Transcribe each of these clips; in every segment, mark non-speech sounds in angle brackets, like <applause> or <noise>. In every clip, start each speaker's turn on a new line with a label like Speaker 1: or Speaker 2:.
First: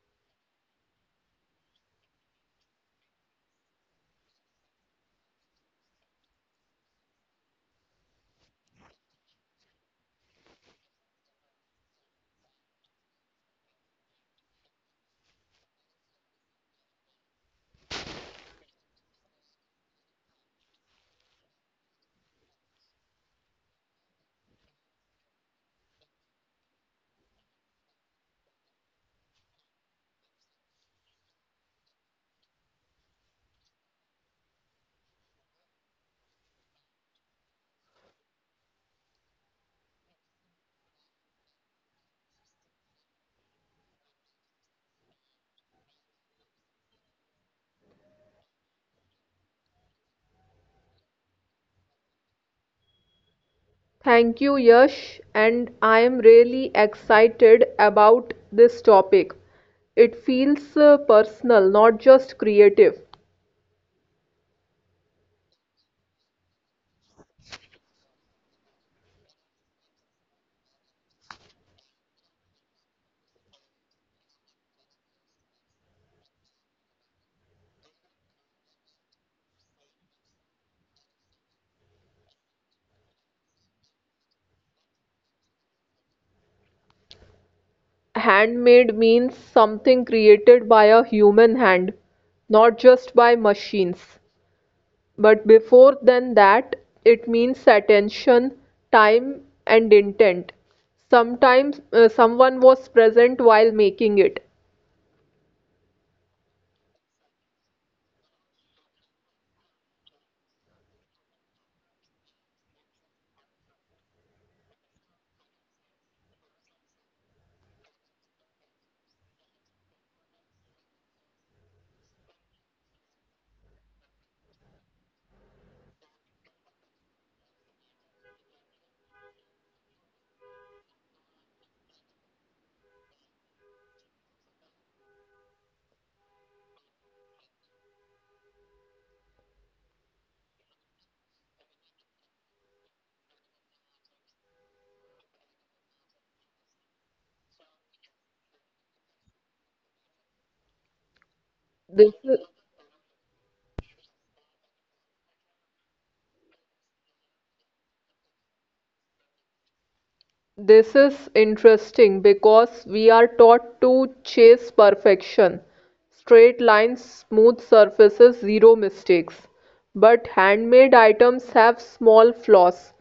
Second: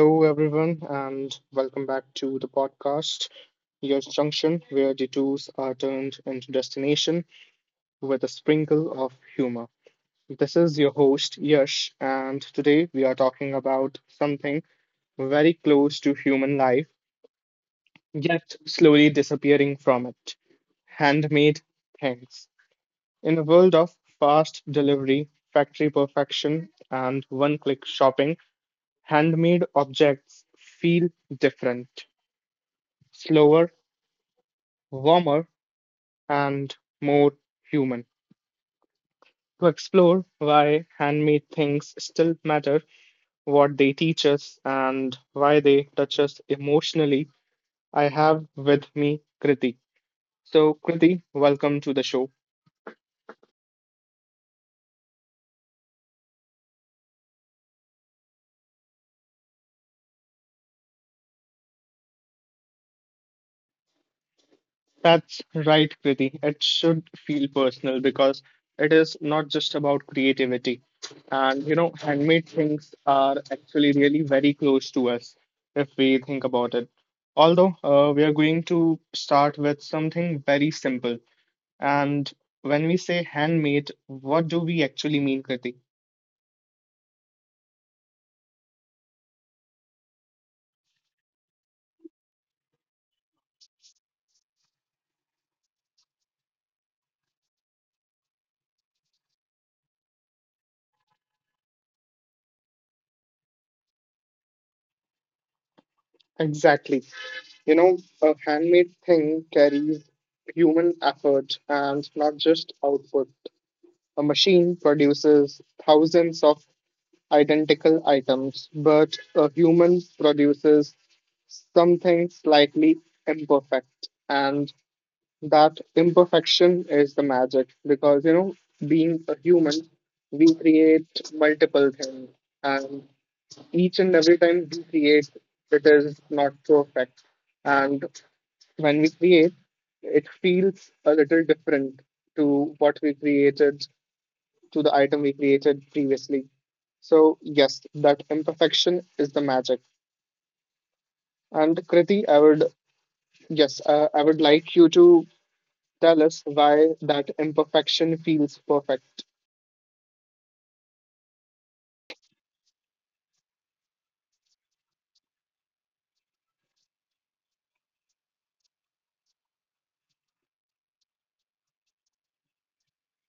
Speaker 1: Hello, everyone, and welcome back to the podcast, Your Junction, where detours are turned into destination with a sprinkle of humor. This is your host, Yash, and today we are talking about something very close to human life, yet slowly disappearing from it: handmade things. In a world of fast delivery, factory perfection, and one click shopping, handmade objects feel different, slower, warmer, and more human. To explore why handmade things still matter, what they teach us, and why they touch us emotionally, I have with me Kriti. So, Kriti, welcome to the show.
Speaker 2: Thank you, Yash, and I am really excited about this topic. It feels personal, not just creative.
Speaker 1: That's right, Kriti. It should feel personal because it is not just about creativity. And you know, handmade things are actually really very close to us if we think about it. Although we are going to start with something very simple. And when we say handmade, what do we actually mean, Kriti?
Speaker 2: Handmade means something created by a human hand, not just by machines. But before than that, it means attention, time, and intent. Sometimes someone was present while making it.
Speaker 1: Exactly. You know, a handmade thing carries human effort and not just output. A machine produces thousands of identical items, but a human produces something slightly imperfect. And that imperfection is the magic because, you know, being a human, we create multiple things. And each and every time we create, it is not perfect. And when we create, it feels a little different to what we created to the item we created previously. So yes, that imperfection is the magic. And
Speaker 2: This
Speaker 1: Kriti, I would yes, I would like you to tell us why that imperfection feels perfect.
Speaker 2: This is interesting because we are taught to chase perfection, straight lines, smooth surfaces, zero mistakes. But handmade items have small flaws,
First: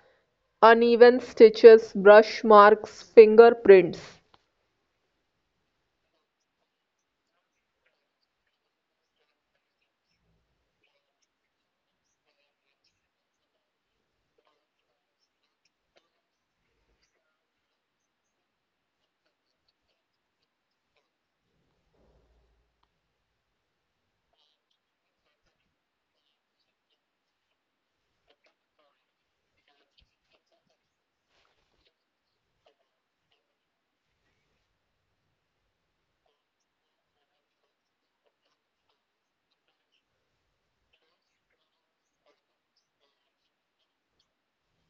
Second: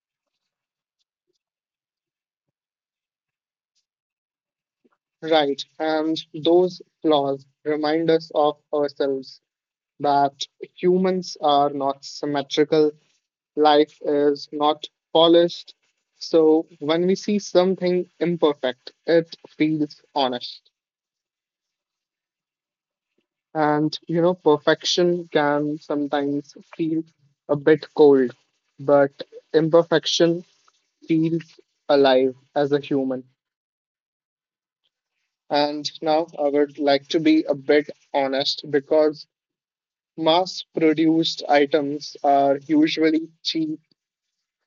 Speaker 2: uneven stitches, brush marks, fingerprints.
Speaker 1: Right, and those flaws remind us of ourselves that humans are not symmetrical, life is not polished. So when we see something imperfect, it feels honest. And you know, perfection can sometimes feel a bit cold, but imperfection feels alive as a human. And now I would like to be a bit honest because mass produced items are usually cheap,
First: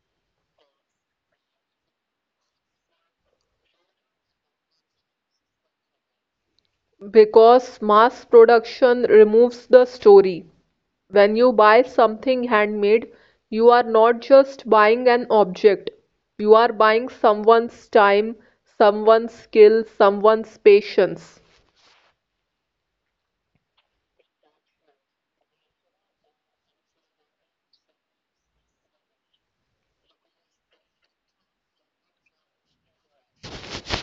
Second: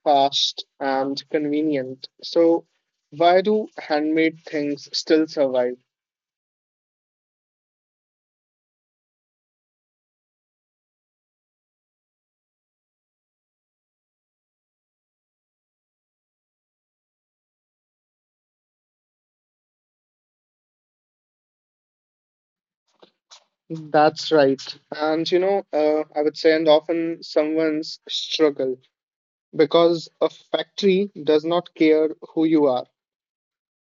Speaker 1: fast, and convenient. So, why do handmade things still survive?
Speaker 2: Because mass production removes the story. When you buy something handmade, you are not just buying an object, you are buying someone's time, someone's skill, someone's patience.
Speaker 1: That's right. And you know, I would say, and often someone's struggle because a factory does not care who you are.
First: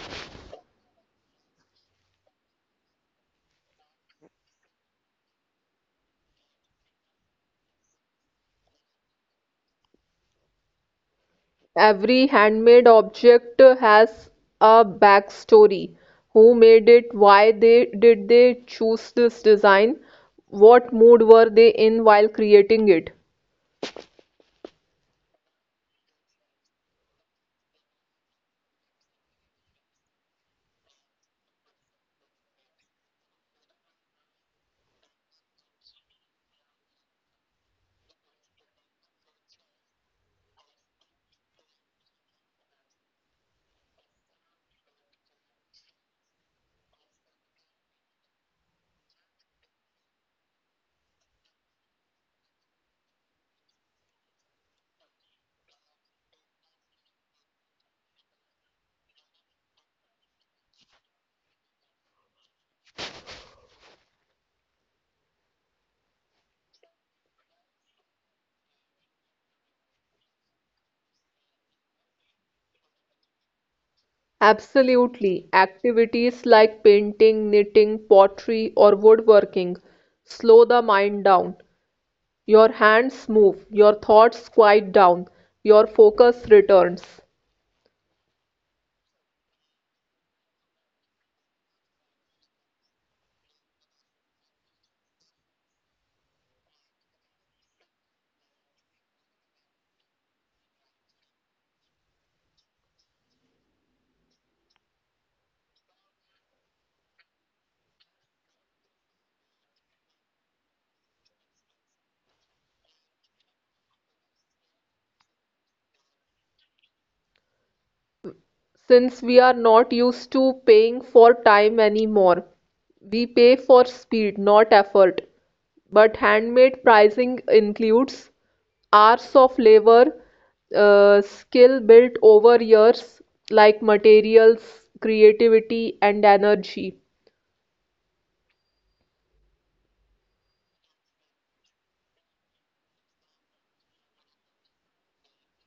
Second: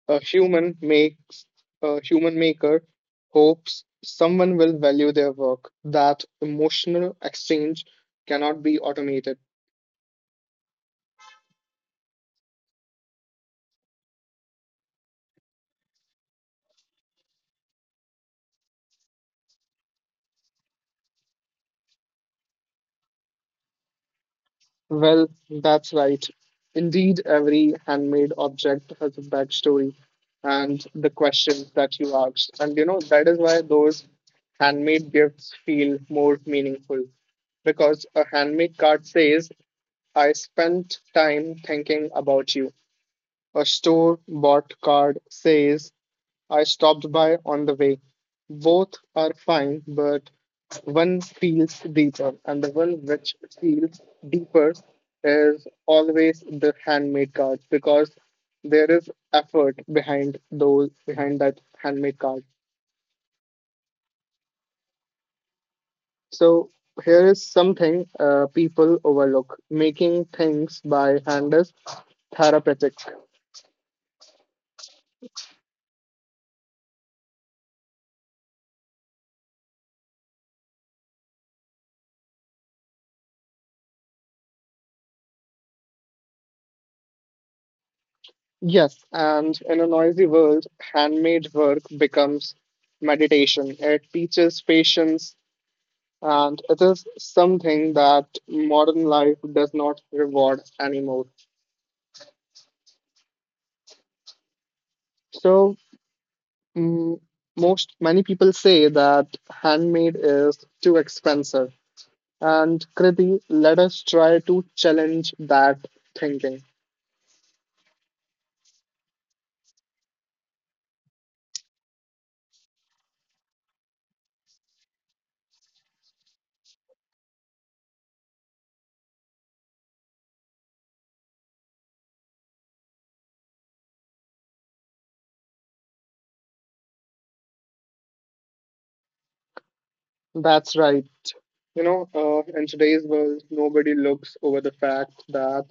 Speaker 1: A human makes a human maker hopes someone will value their work. That emotional exchange cannot be automated.
Speaker 2: Every handmade object has a backstory. Who made it? Why they did they choose this design? What mood were they in while creating it?
Speaker 1: Well, that's right. Indeed, every handmade object has a backstory and the questions that you asked. And you know, that is why those handmade gifts feel more meaningful because a handmade card says I spent time thinking about you. A store bought card says, I stopped by on the way. Both are fine, but one feels deeper, and the one which feels deeper is always the handmade card because there is effort behind those behind that handmade card. So here is something people overlook: making things by hand is therapeutic.
Speaker 2: Absolutely. Activities like painting, knitting, pottery, or woodworking slow the mind down. Your hands move, your thoughts quiet down, your focus returns.
Speaker 1: Yes, and in a noisy world, handmade work becomes meditation. It teaches patience, and it is something that modern life does not reward anymore. So, mm, most many people say that handmade is too expensive. And Kriti, let us try to challenge that thinking.
Speaker 2: Since we are not used to paying for time anymore. We pay for speed, not effort. But handmade pricing includes hours of labor, skill built over years, like materials, creativity, and energy.
Speaker 1: That's right. You know, in today's world, nobody looks over the fact that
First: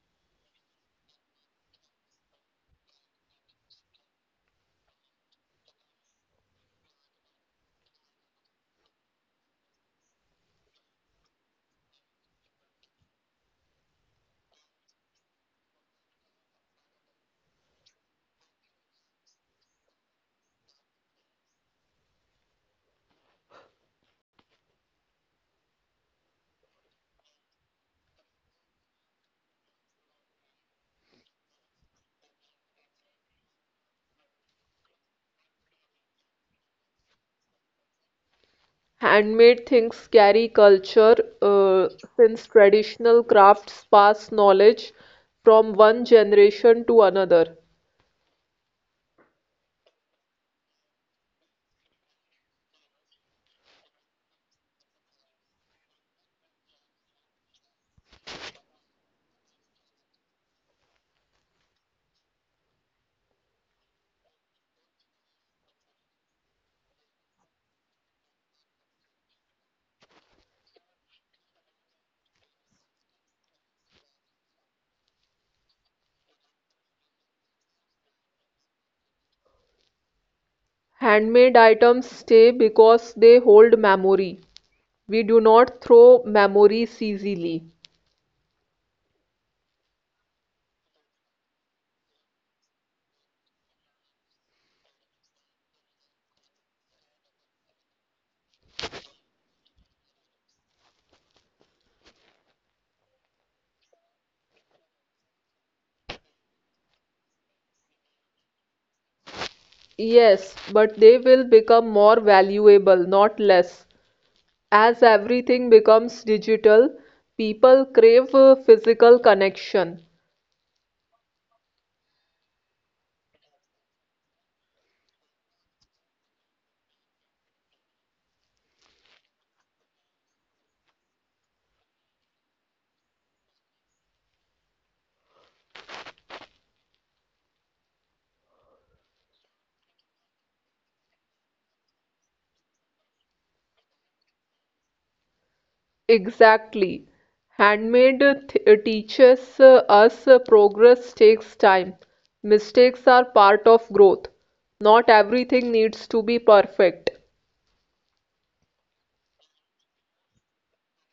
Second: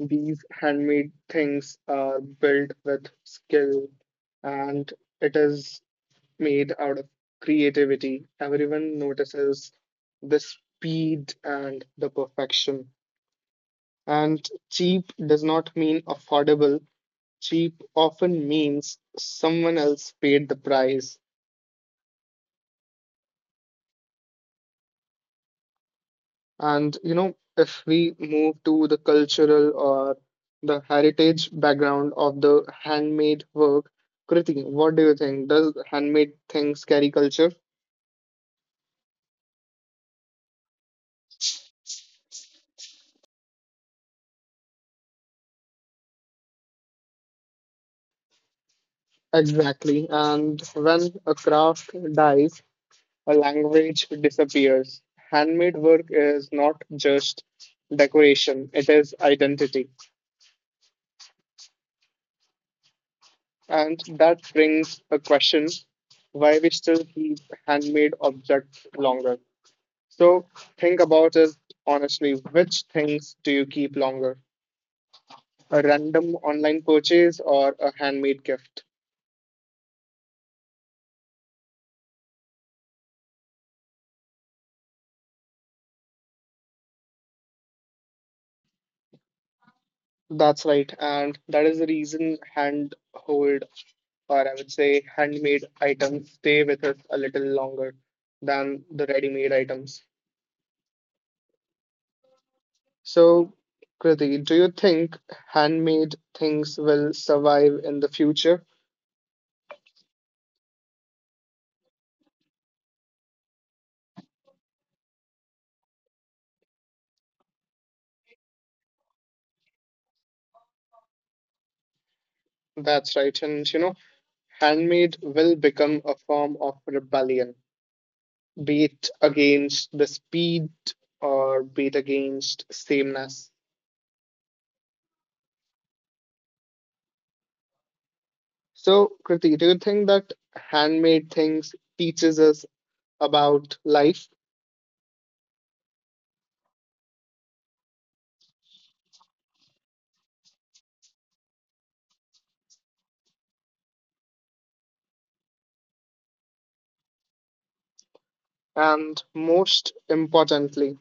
Speaker 1: these handmade things are built with skill and it is made out of creativity. Everyone notices the speed and the perfection. And cheap does not mean affordable, cheap often means someone else paid the price. And you know, if we move to the cultural or the heritage background of the handmade work, Kriti, what do you think? Does handmade things carry culture?
Speaker 2: Handmade things carry culture, uh, since traditional crafts pass knowledge from one generation to another.
Speaker 1: Exactly. And when a craft dies, a language disappears. Handmade work is not just decoration, it is identity. And that brings a question why we still keep handmade objects longer. So think about it honestly. Which things do you keep longer? A random online purchase or a handmade gift?
Speaker 2: Handmade items stay because they hold memory. We do not throw memories easily.
Speaker 1: That's right. And that is the reason hand hold or I would say handmade items stay with us a little longer than the ready made items. So Kriti, do you think handmade things will survive in the future?
Speaker 2: Yes, but they will become more valuable, not less. As everything becomes digital, people crave a physical connection.
Speaker 1: That's right. And you know, handmade will become a form of rebellion, be it against the speed or be it against sameness. So, Kriti, do you think that handmade things teaches us about life?
Speaker 2: Exactly. Handmade teaches us progress takes time. Mistakes are part of growth. Not everything needs to be perfect.
Speaker 1: And most importantly,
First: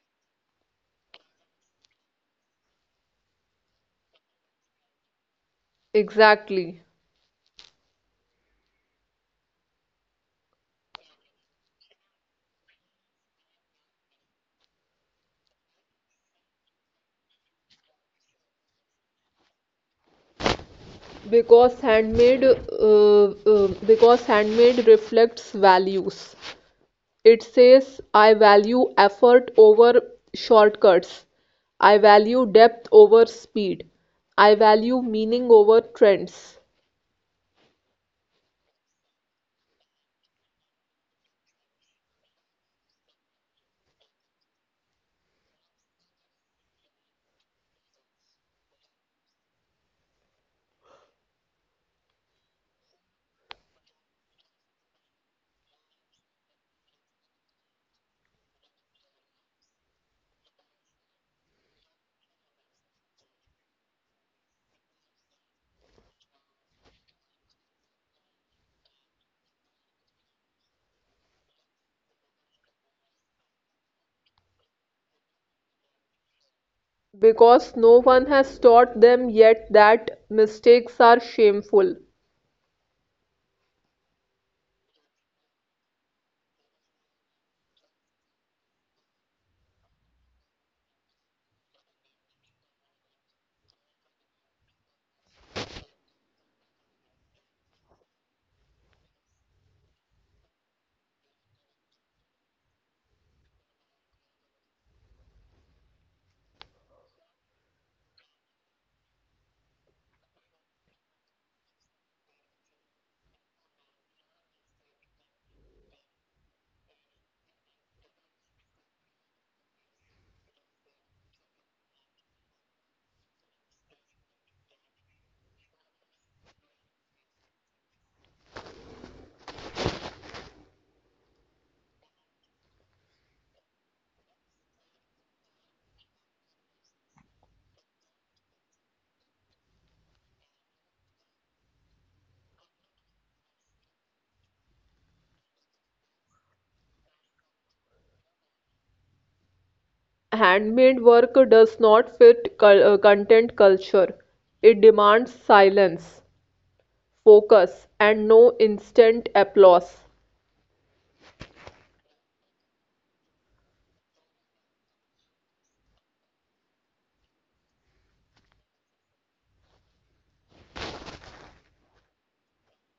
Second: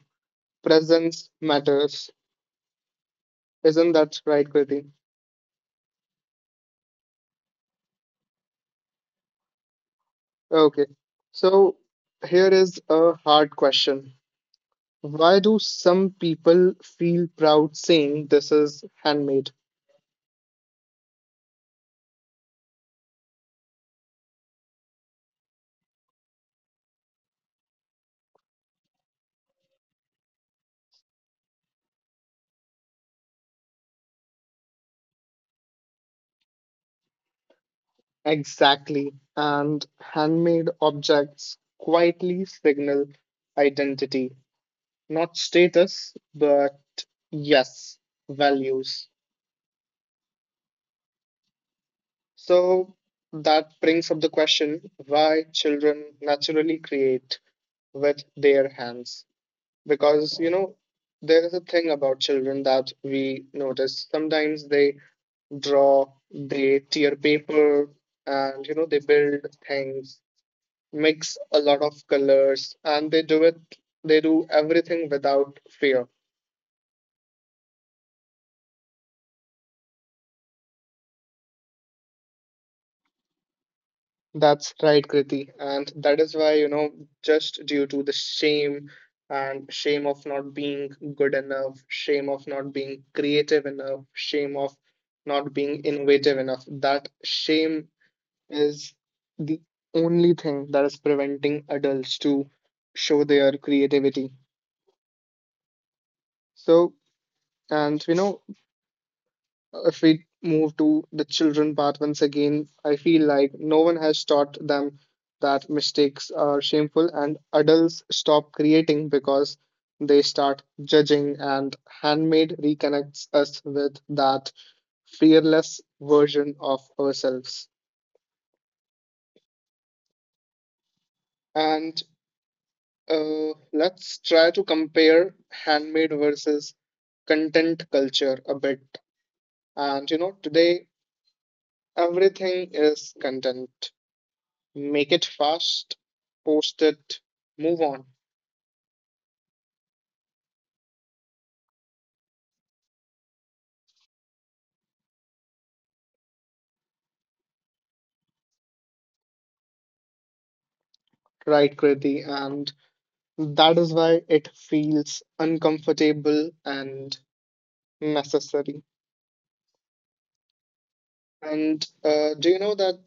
Speaker 1: presence matters. Isn't that right, Kriti?
Speaker 2: Exactly.
Speaker 1: Okay. So, here is a hard question. Why do some people feel proud saying this is handmade?
Speaker 2: Because handmade reflects values. It says I value effort over shortcuts, I value depth over speed, I value meaning over trends.
Speaker 1: Exactly. And handmade objects quietly signal identity, not status, but yes, values. So that brings up the question why children naturally create with their hands. Because, you know, there is a thing about children that we notice. Sometimes they draw, they tear paper, and, you know, they build things, mix a lot of colors, and they do everything without fear.
Speaker 2: Because no one has taught them yet that mistakes are shameful.
Speaker 1: That's right, Kriti, and that is why, you know, just due to the shame, and shame of not being good enough, shame of not being creative enough, shame of not being innovative enough, that shame is the only thing that is preventing adults to show their creativity. So, and you know, if we move to the children part once again, I feel like no one has taught them that mistakes are shameful, and adults stop creating because they start judging. And handmade reconnects us with that fearless version of ourselves. And let's try to compare handmade versus content culture a bit. And you know, today everything is content. Make it fast, post it, move on,
Speaker 2: Handmade work does not fit content culture. It demands silence, focus, and no instant applause.
Speaker 1: right, Kriti? And that is why it feels uncomfortable and necessary. And do you know that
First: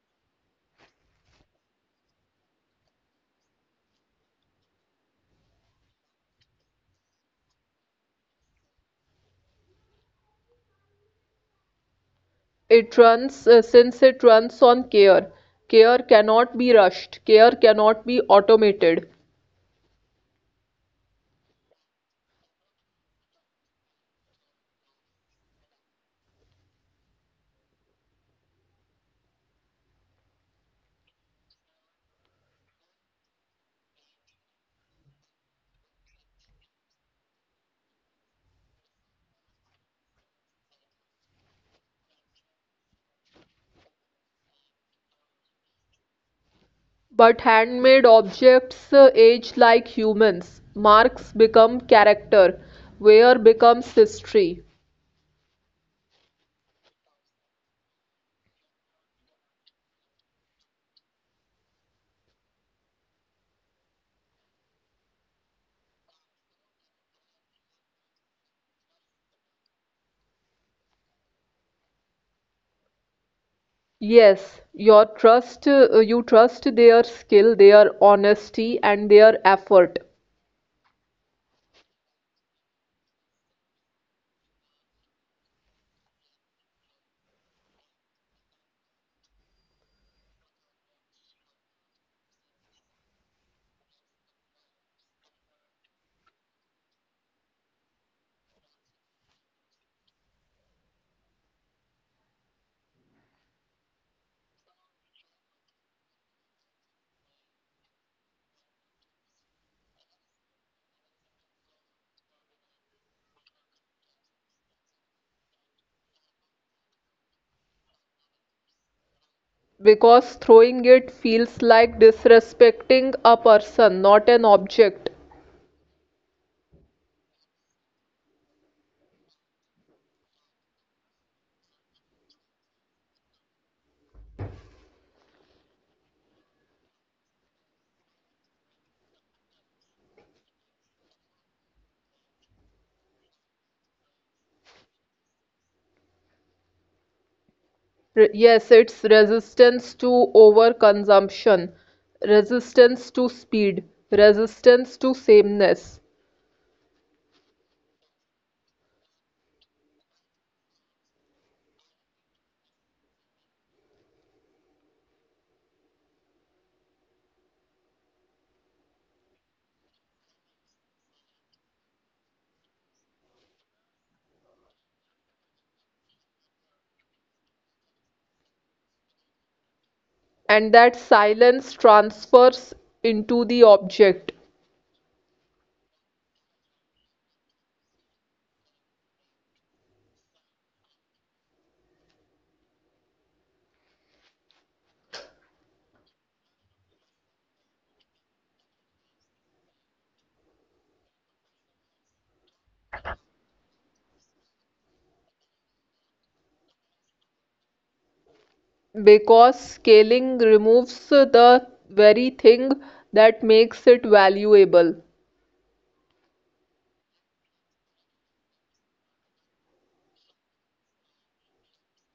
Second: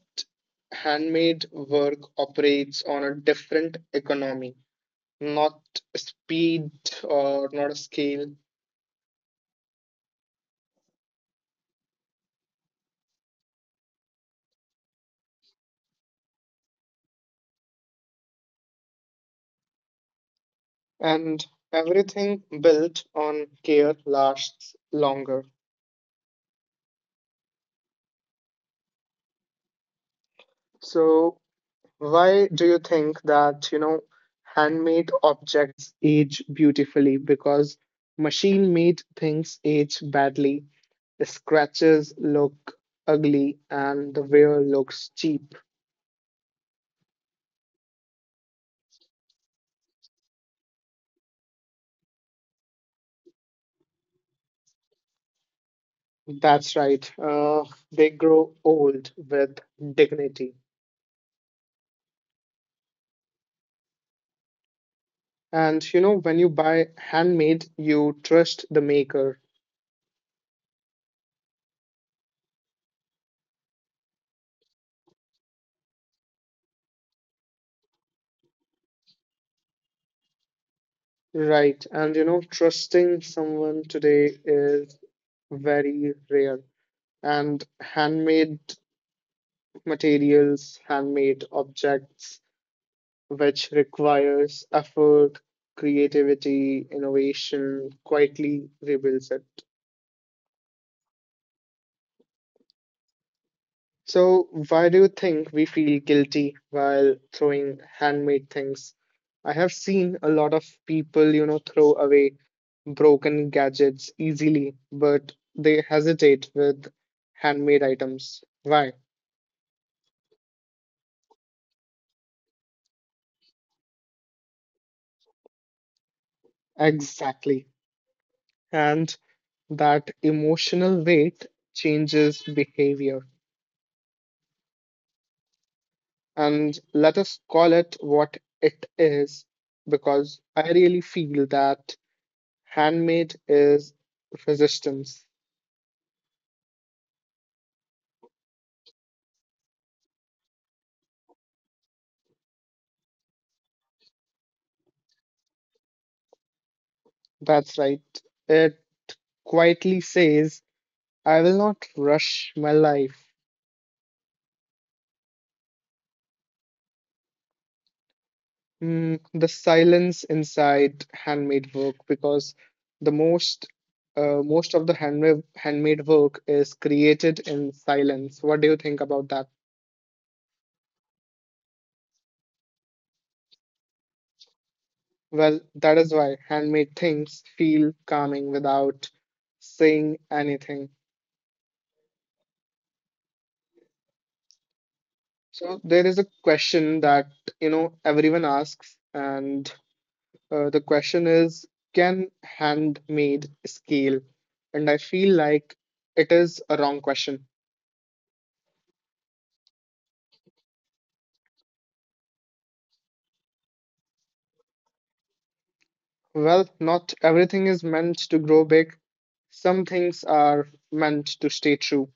Speaker 1: handmade work operates on a different economy, not speed or not a scale,
Speaker 2: It runs on care. Care cannot be rushed. Care cannot be automated.
Speaker 1: and everything built on care lasts longer. So, why do you think that, you know, handmade objects age beautifully? Because machine-made things age badly. The scratches look ugly and the wear looks cheap.
Speaker 2: But handmade objects age like humans. Marks become character. Wear becomes history.
Speaker 1: That's right. They grow old with dignity. And you know, when you buy handmade, you trust the maker.
Speaker 2: Yes, you trust their skill, their honesty, and their effort.
Speaker 1: Right. And you know, trusting someone today is very rare. And handmade materials, handmade objects, which requires effort, creativity, innovation, quietly rebuilds it. So, why do you think we feel guilty while throwing handmade things? I have seen a lot of people, you know, throw away broken gadgets easily, but they hesitate with handmade items. Why?
Speaker 2: Because throwing it feels like disrespecting a person, not an object.
Speaker 1: Exactly. And that emotional weight changes behavior. And let us call it what it is, because I really feel that handmade is resistance.
Speaker 2: Yes, it's resistance to overconsumption, resistance to speed, resistance to sameness.
Speaker 1: That's right. It quietly says, I will not rush my life. The silence inside handmade work, because the most most of the handmade work is created in silence. What do you think about that?
Speaker 2: And that silence transfers into the object.
Speaker 1: Well, that is why handmade things feel calming without saying anything. So there is a question that you know everyone asks, and the question is, can handmade scale? And I feel like it is a wrong question.
Speaker 2: Because scaling removes the very thing that makes it valuable.
Speaker 1: Well, not everything is meant to grow big. Some things are meant to stay true.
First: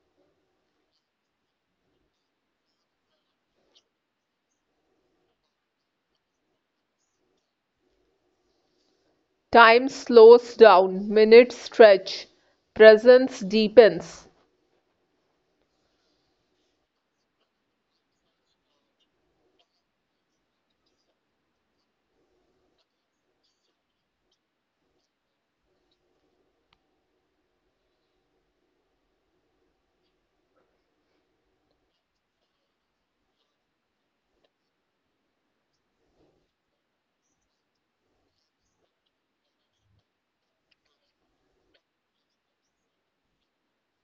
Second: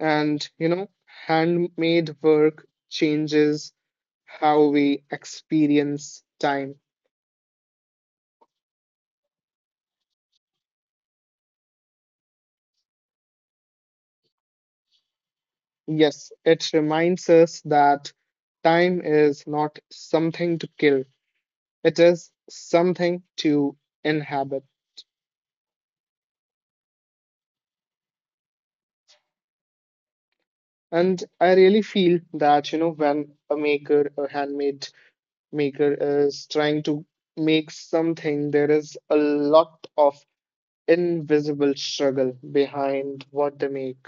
Speaker 1: And you know, handmade work changes how we experience time.
Speaker 2: Time slows down, minutes stretch, presence deepens,
Speaker 1: Yes, it reminds us that time is not something to kill, it is something to inhabit. And I really feel that, you know, when a handmade maker is trying to make something, there is a lot of invisible struggle behind what they make.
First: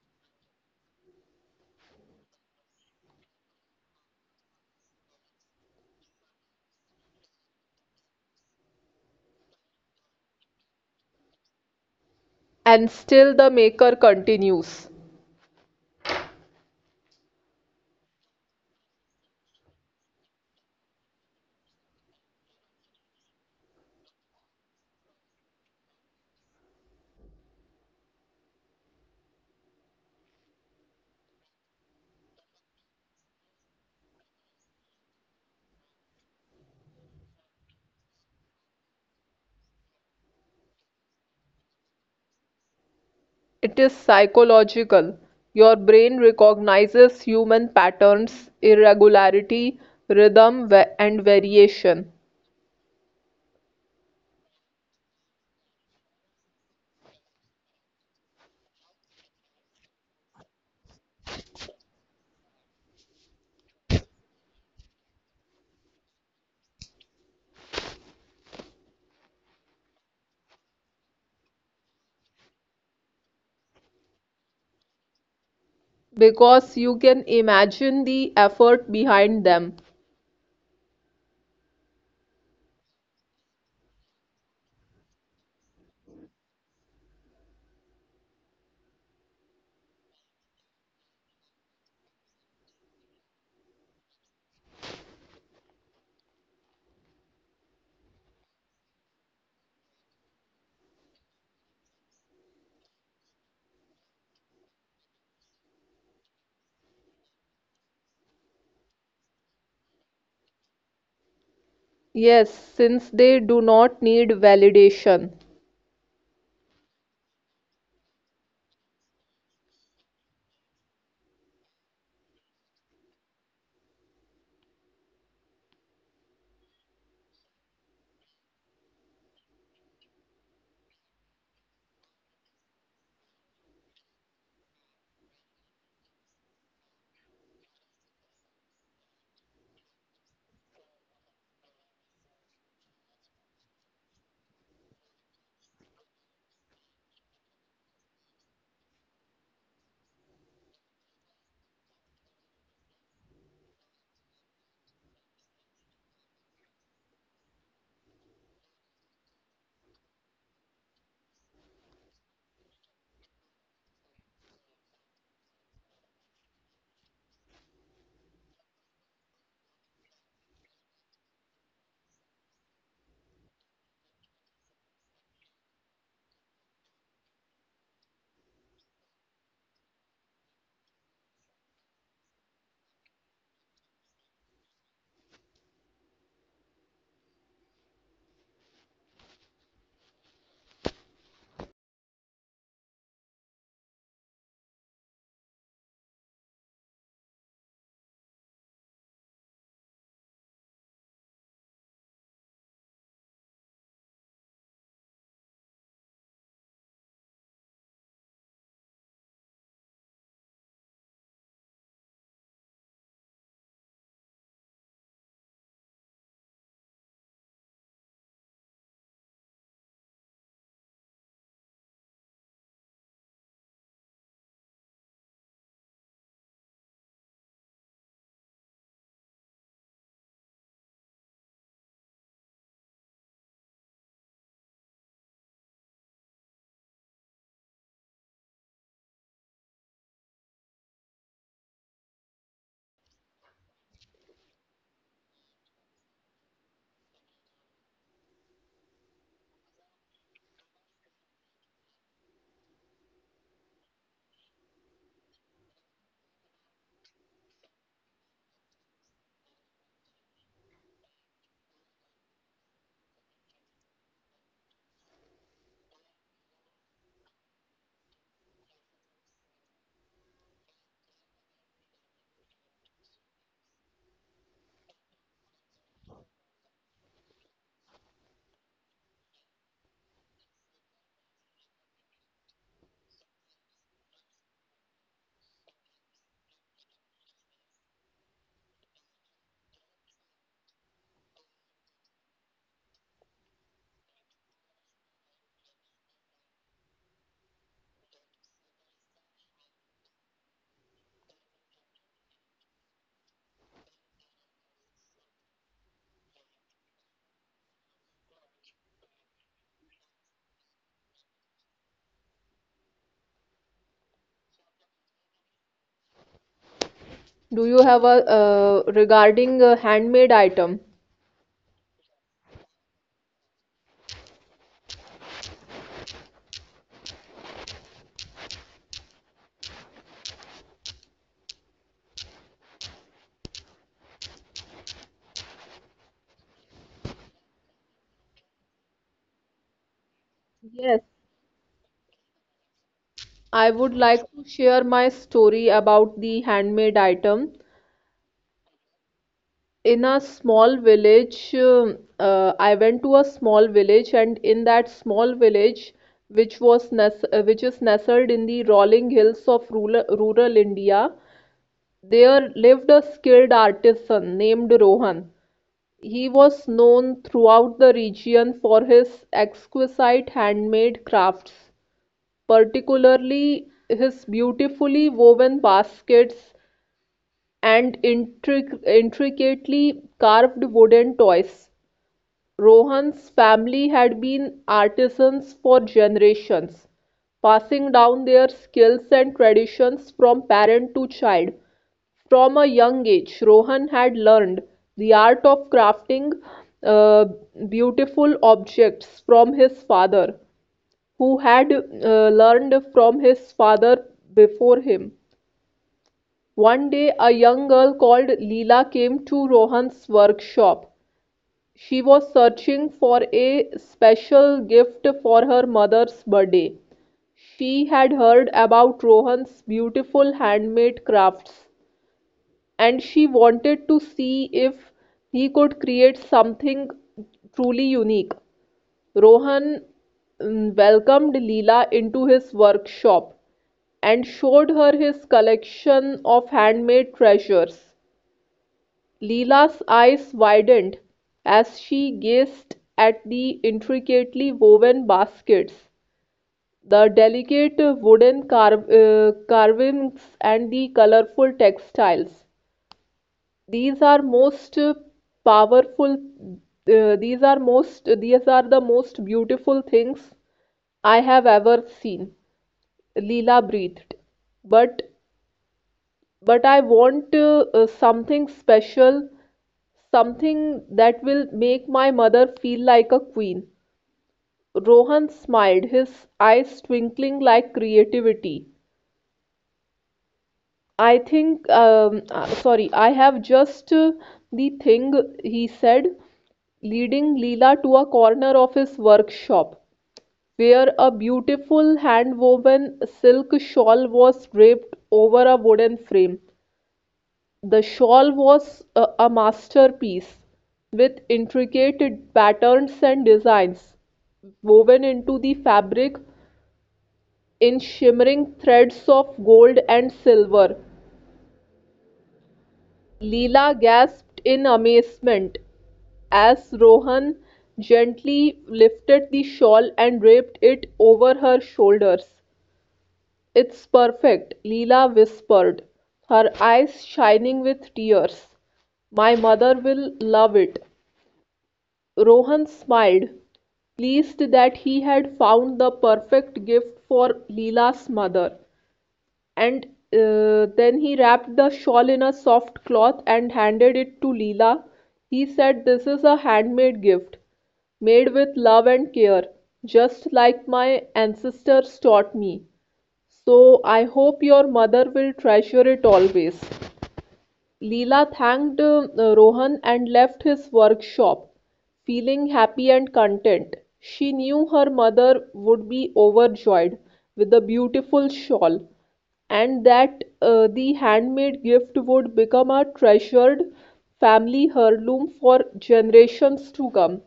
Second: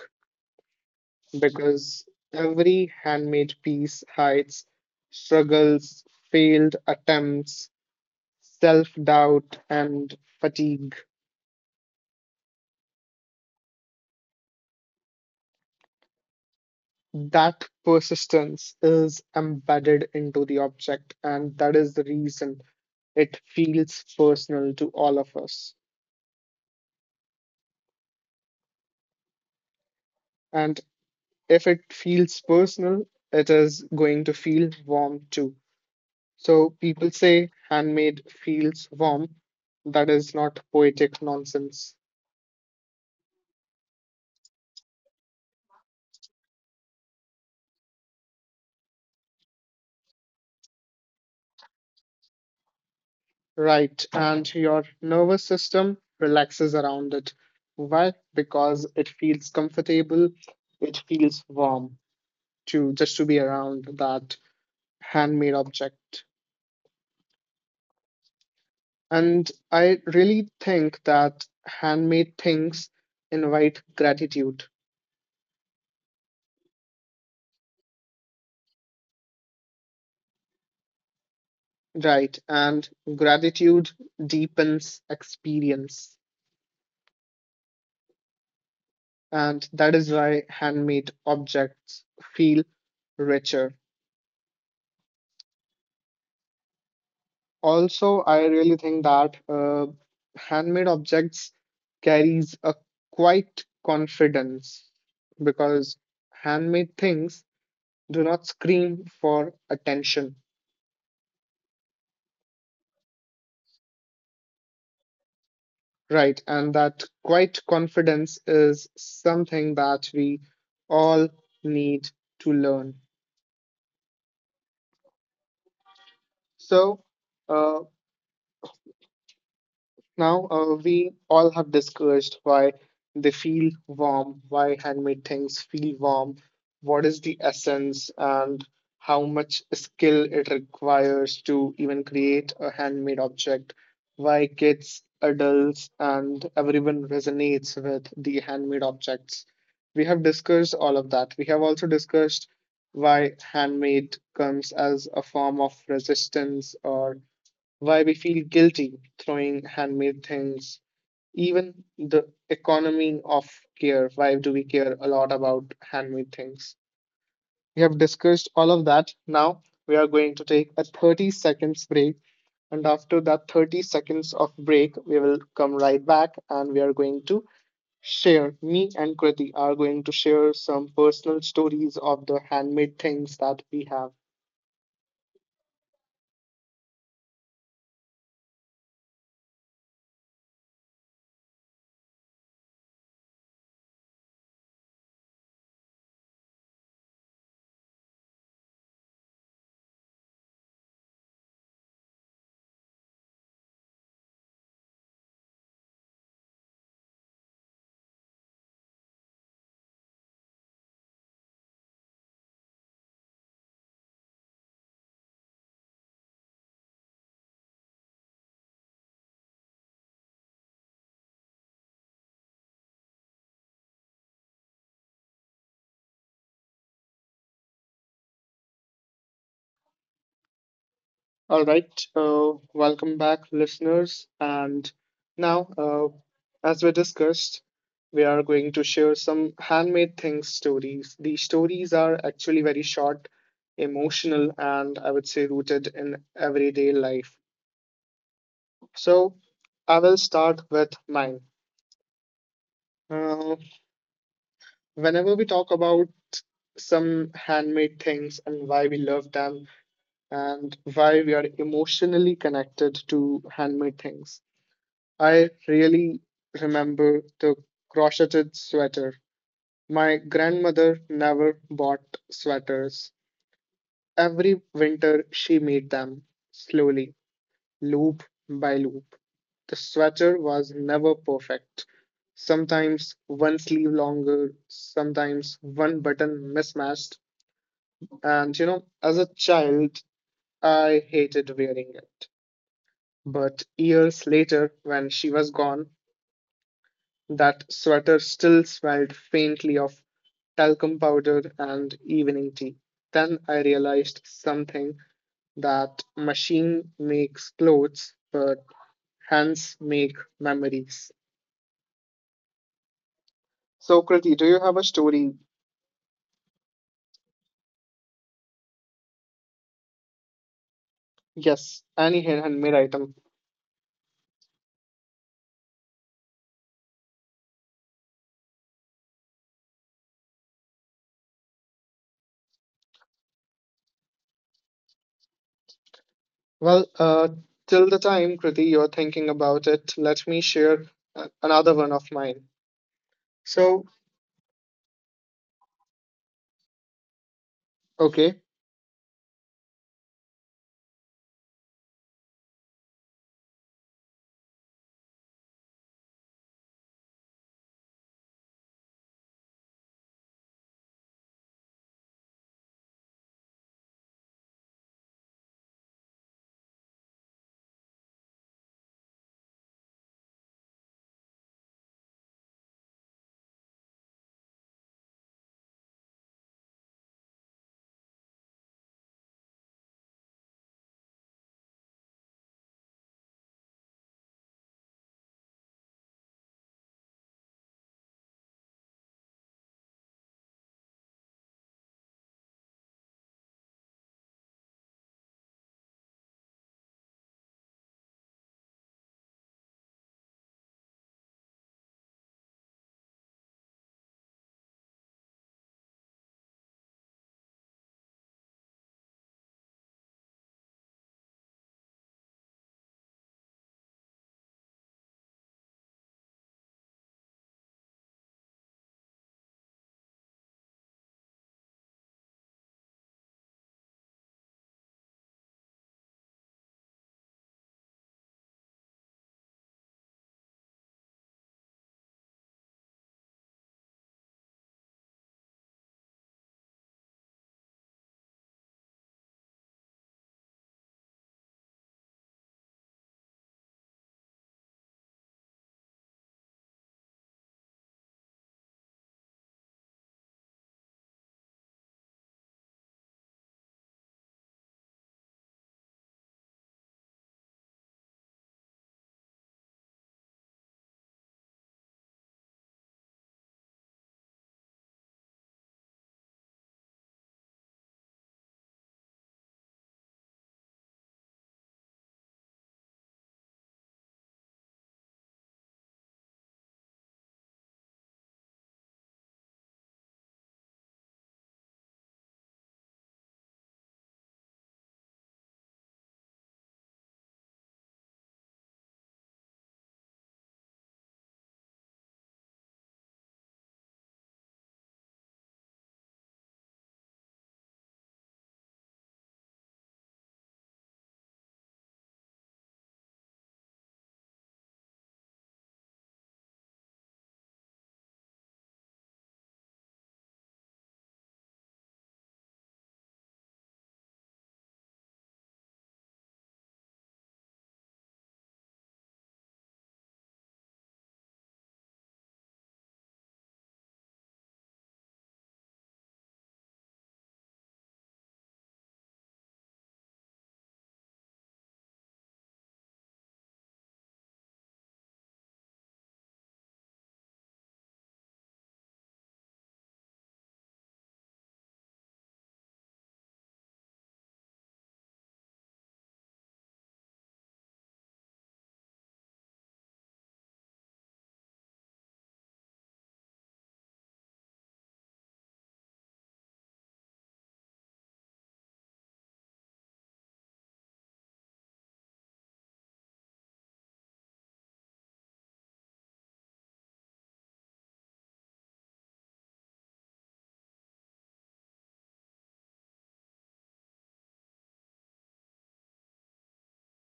Speaker 1: Because every handmade piece hides struggles, failed attempts, self doubt, and fatigue.
Speaker 2: and still the maker continues.
Speaker 1: That persistence is embedded into the object, and that is the reason it feels personal to all of us. And if it feels personal, it is going to feel warm too. So people say handmade feels warm. That is not poetic nonsense.
Speaker 2: It is psychological: your brain recognizes human patterns, irregularity, rhythm, and variation,
Speaker 1: Right, and your nervous system relaxes around it. Why? Because it feels comfortable, it feels warm to be around that handmade object. And I really think that handmade things invite gratitude,
Speaker 2: because you can imagine the effort behind them.
Speaker 1: right? And gratitude deepens experience. And that is why handmade objects feel richer. Also, I really think that handmade objects carries a quite confidence because handmade things do not scream for attention,
Speaker 2: Yes, since they do not need validation.
Speaker 1: right? And that quite confidence is something that we all need to learn. So, uh, now, we all have discussed why they feel warm, why handmade things feel warm, what is the essence, and how much skill it requires to even create a handmade object, why kids, adults, and everyone resonates with the handmade objects. We have discussed all of that. We have also discussed why handmade comes as a form of resistance or why we feel guilty throwing handmade things, even the economy of care. Why do we care a lot about handmade things? We have discussed all of that. Now we are going to take a 30 seconds break. And after that 30 seconds of break, we will come right back and we are going to share. Me and Kriti are going to share some personal stories of the handmade things that we have. All right, welcome back, listeners. And now, as we discussed, we are going to share some handmade things stories. These stories are actually very short, emotional, and I would say rooted in everyday life. So, I will start with mine. Uh, Whenever we talk about some handmade things and why we love them and why we are emotionally connected to handmade things, I really remember the crocheted sweater. My grandmother never bought sweaters. Every winter she made them slowly, loop by loop. The sweater was never perfect. Sometimes one sleeve longer, sometimes one button mismatched. And as a child, I hated wearing it. But years later, when she was gone, that sweater still smelled faintly of talcum powder and evening tea. Then I realized something, that machine makes clothes, but hands make memories. Socrates, do you have a story?
Speaker 2: Do you have a regarding a handmade item?
Speaker 1: Yes, any handmade item. Well, till the time, Kriti, you're thinking about it, let me
Speaker 2: Yes,
Speaker 1: share another one of mine.
Speaker 2: I would
Speaker 1: So,
Speaker 2: like to share my story about the handmade item.
Speaker 1: okay.
Speaker 2: In a small village I went to a small village and in that small village which was nes which is nestled in the rolling hills of rural India, there lived a skilled artisan named Rohan. He was known throughout the region for his exquisite handmade crafts, particularly his beautifully woven baskets and intricately carved wooden toys. Rohan's family had been artisans for generations, passing down their skills and traditions from parent to child. From a young age, Rohan had learned the art of crafting uh, beautiful objects from his father, who had learned from his father before him. One day, a young girl called Leela came to Rohan's workshop. She was searching for a special gift for her mother's birthday. She had heard about Rohan's beautiful handmade crafts and she wanted to see if he could create something truly unique. Rohan welcomed Leela into his workshop and showed her his collection of handmade treasures. Leela's eyes widened as she gazed at the intricately woven baskets, the delicate wooden carvings, and the colorful textiles. "These are most powerful, these are the most beautiful things I have ever seen," Leela breathed. But, but I want something special, something that will make my mother feel like a queen." Rohan smiled, his eyes twinkling like creativity. "I think, sorry, I have just the thing," he said, leading Leela to a corner of his workshop, where a beautiful hand woven silk shawl was draped over a wooden frame. The shawl was a masterpiece, with intricate patterns and designs woven into the fabric in shimmering threads of gold and silver. Leela gasped in amazement as Rohan gently lifted the shawl and draped it over her shoulders. "It's perfect," Leela whispered, her eyes shining with tears. "My mother will love it." Rohan smiled, pleased that he had found the perfect gift for Leela's mother, and then he wrapped the shawl in a soft cloth and handed it to Leela. He said, "This is a handmade gift, made with love and care, just like my ancestors taught me. So I hope your mother will treasure it always." Leela thanked Rohan and left his workshop, feeling happy and content. She knew her mother would be overjoyed with the beautiful shawl, and that the handmade gift would become a treasured family heirloom for generations to come.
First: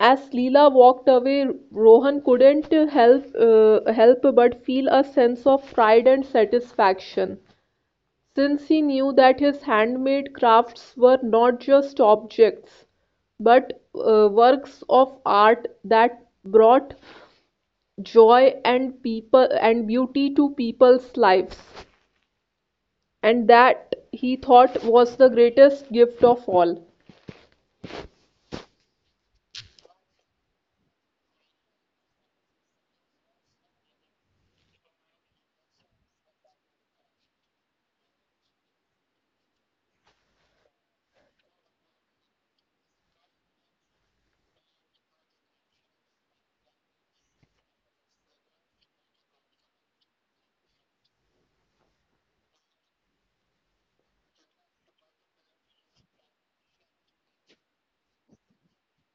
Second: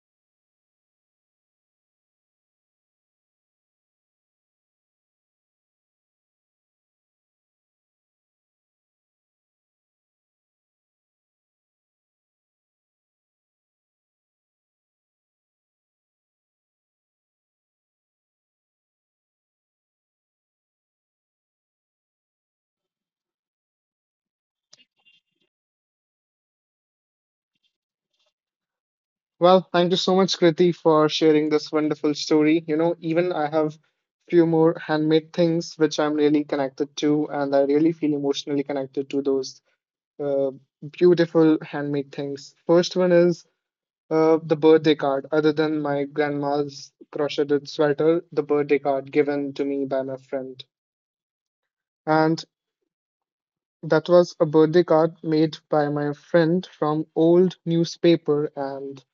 Speaker 2: As Leela walked away, Rohan couldn't help but feel a sense of pride and satisfaction, since he knew that his handmade crafts were not just objects but works of art that brought joy and people and beauty to people's lives, and that, he thought, was the greatest gift of all.
Speaker 1: Well, thank you so much, Kriti, for sharing this wonderful story. You know, even I have few more handmade things which I'm really connected to, and I really feel emotionally connected to those uh, beautiful handmade things. First one is the birthday card. Other than my grandma's crocheted sweater, the birthday card given to me by my friend, and that was a birthday card made by my friend from old newspaper and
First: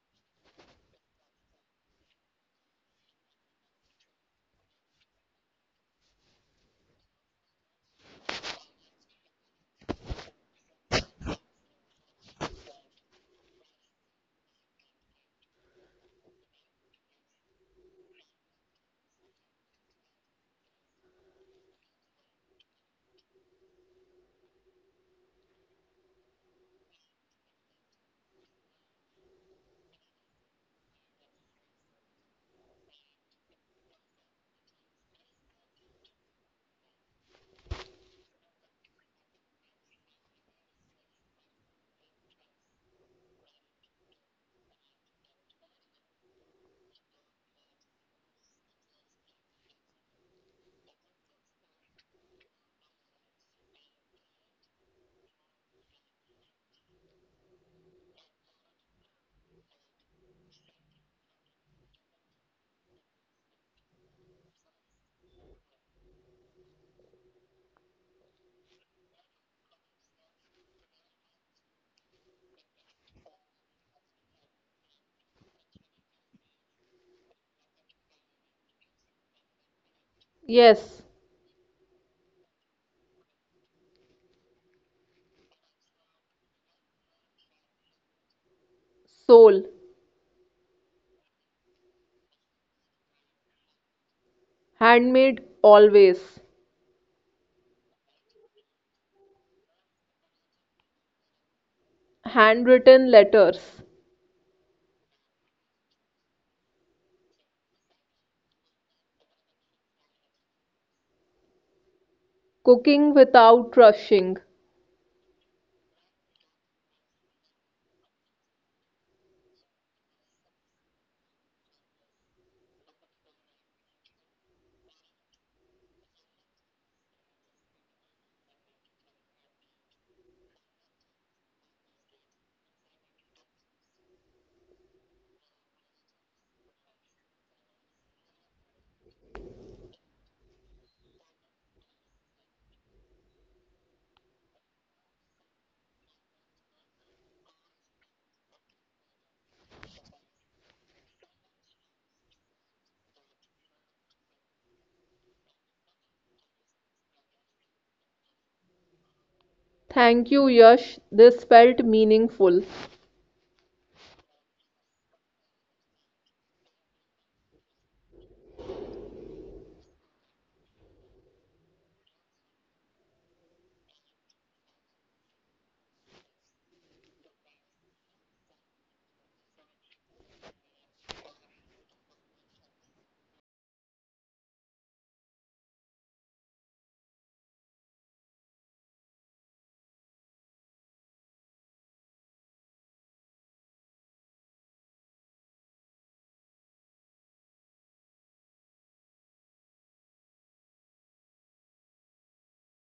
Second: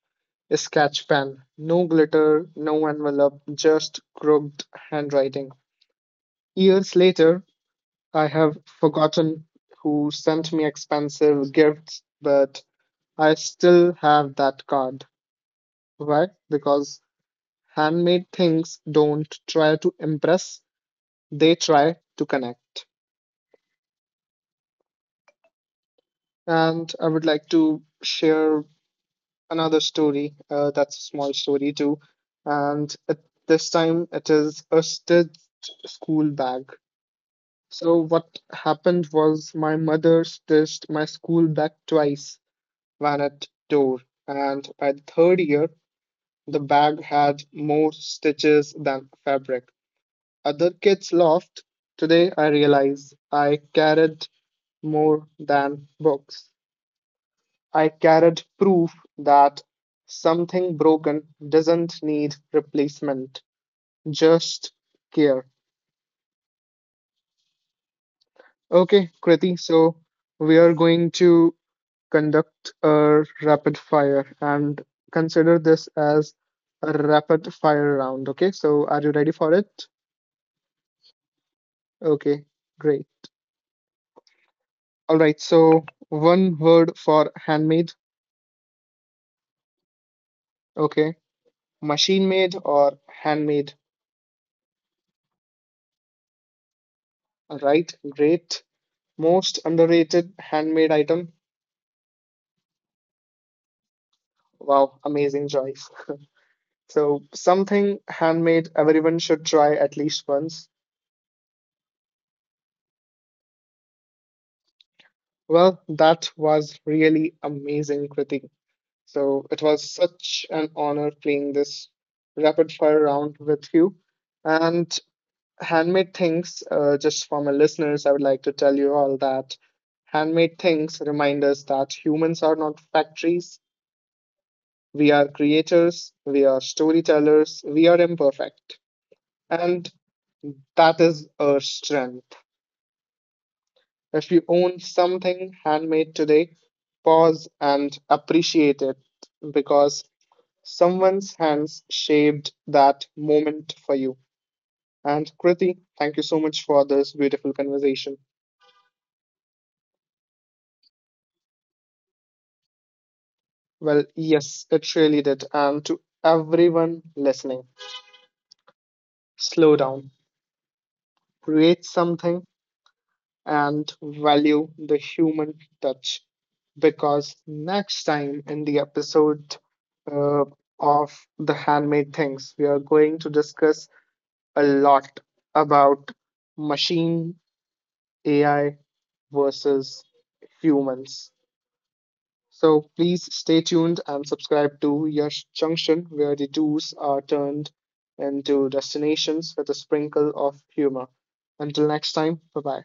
Speaker 1: sketch pen. No glitter, no envelope, just crooked handwriting. Years later, I have forgotten who sent me expensive gifts, but I still have that card. Why? Because handmade things don't try to impress, they try to connect. And I would like to share another story, that's a small story too. And at this time, it is a stitched school bag. So what happened was my mother stitched my school bag twice when it tore, and by the third year, the bag had more stitches than fabric. Other kids laughed. Today I realize I carried more than books. I carried proof that something broken doesn't need replacement, just care. Okay, Kriti, so we are going to conduct a rapid fire and consider this as a rapid fire round. Okay, so are you ready for it?
Speaker 2: Yes.
Speaker 1: Okay, great. All right, so one word for handmade.
Speaker 2: Soul.
Speaker 1: Okay, machine made or handmade.
Speaker 2: Handmade, always.
Speaker 1: All right, great. Most underrated handmade item.
Speaker 2: Handwritten letters.
Speaker 1: Wow, amazing choice. <laughs> So, something handmade everyone should try at least once.
Speaker 2: Cooking without rushing.
Speaker 1: Well, that was really amazing, Kriti. So it was such an honor playing this rapid fire round with you. And handmade things, just for my listeners, I would like to tell you all that handmade things remind us that humans are not factories. We are creators, we are storytellers, we are imperfect. And that is our strength. If you own something handmade today, pause and appreciate it, because someone's hands shaped that moment for you. And Kriti, thank you so much for this beautiful conversation.
Speaker 2: Thank you, Yash. This felt meaningful.
Speaker 1: Well, yes, it really did. And to everyone listening, slow down, create something, and value the human touch. Because next time in the episode uh, of The Handmade Things, we are going to discuss a lot about machine, AI, versus humans. So please stay tuned and subscribe to Yash Junction, where the do's are turned into destinations with a sprinkle of humor. Until next time, bye bye.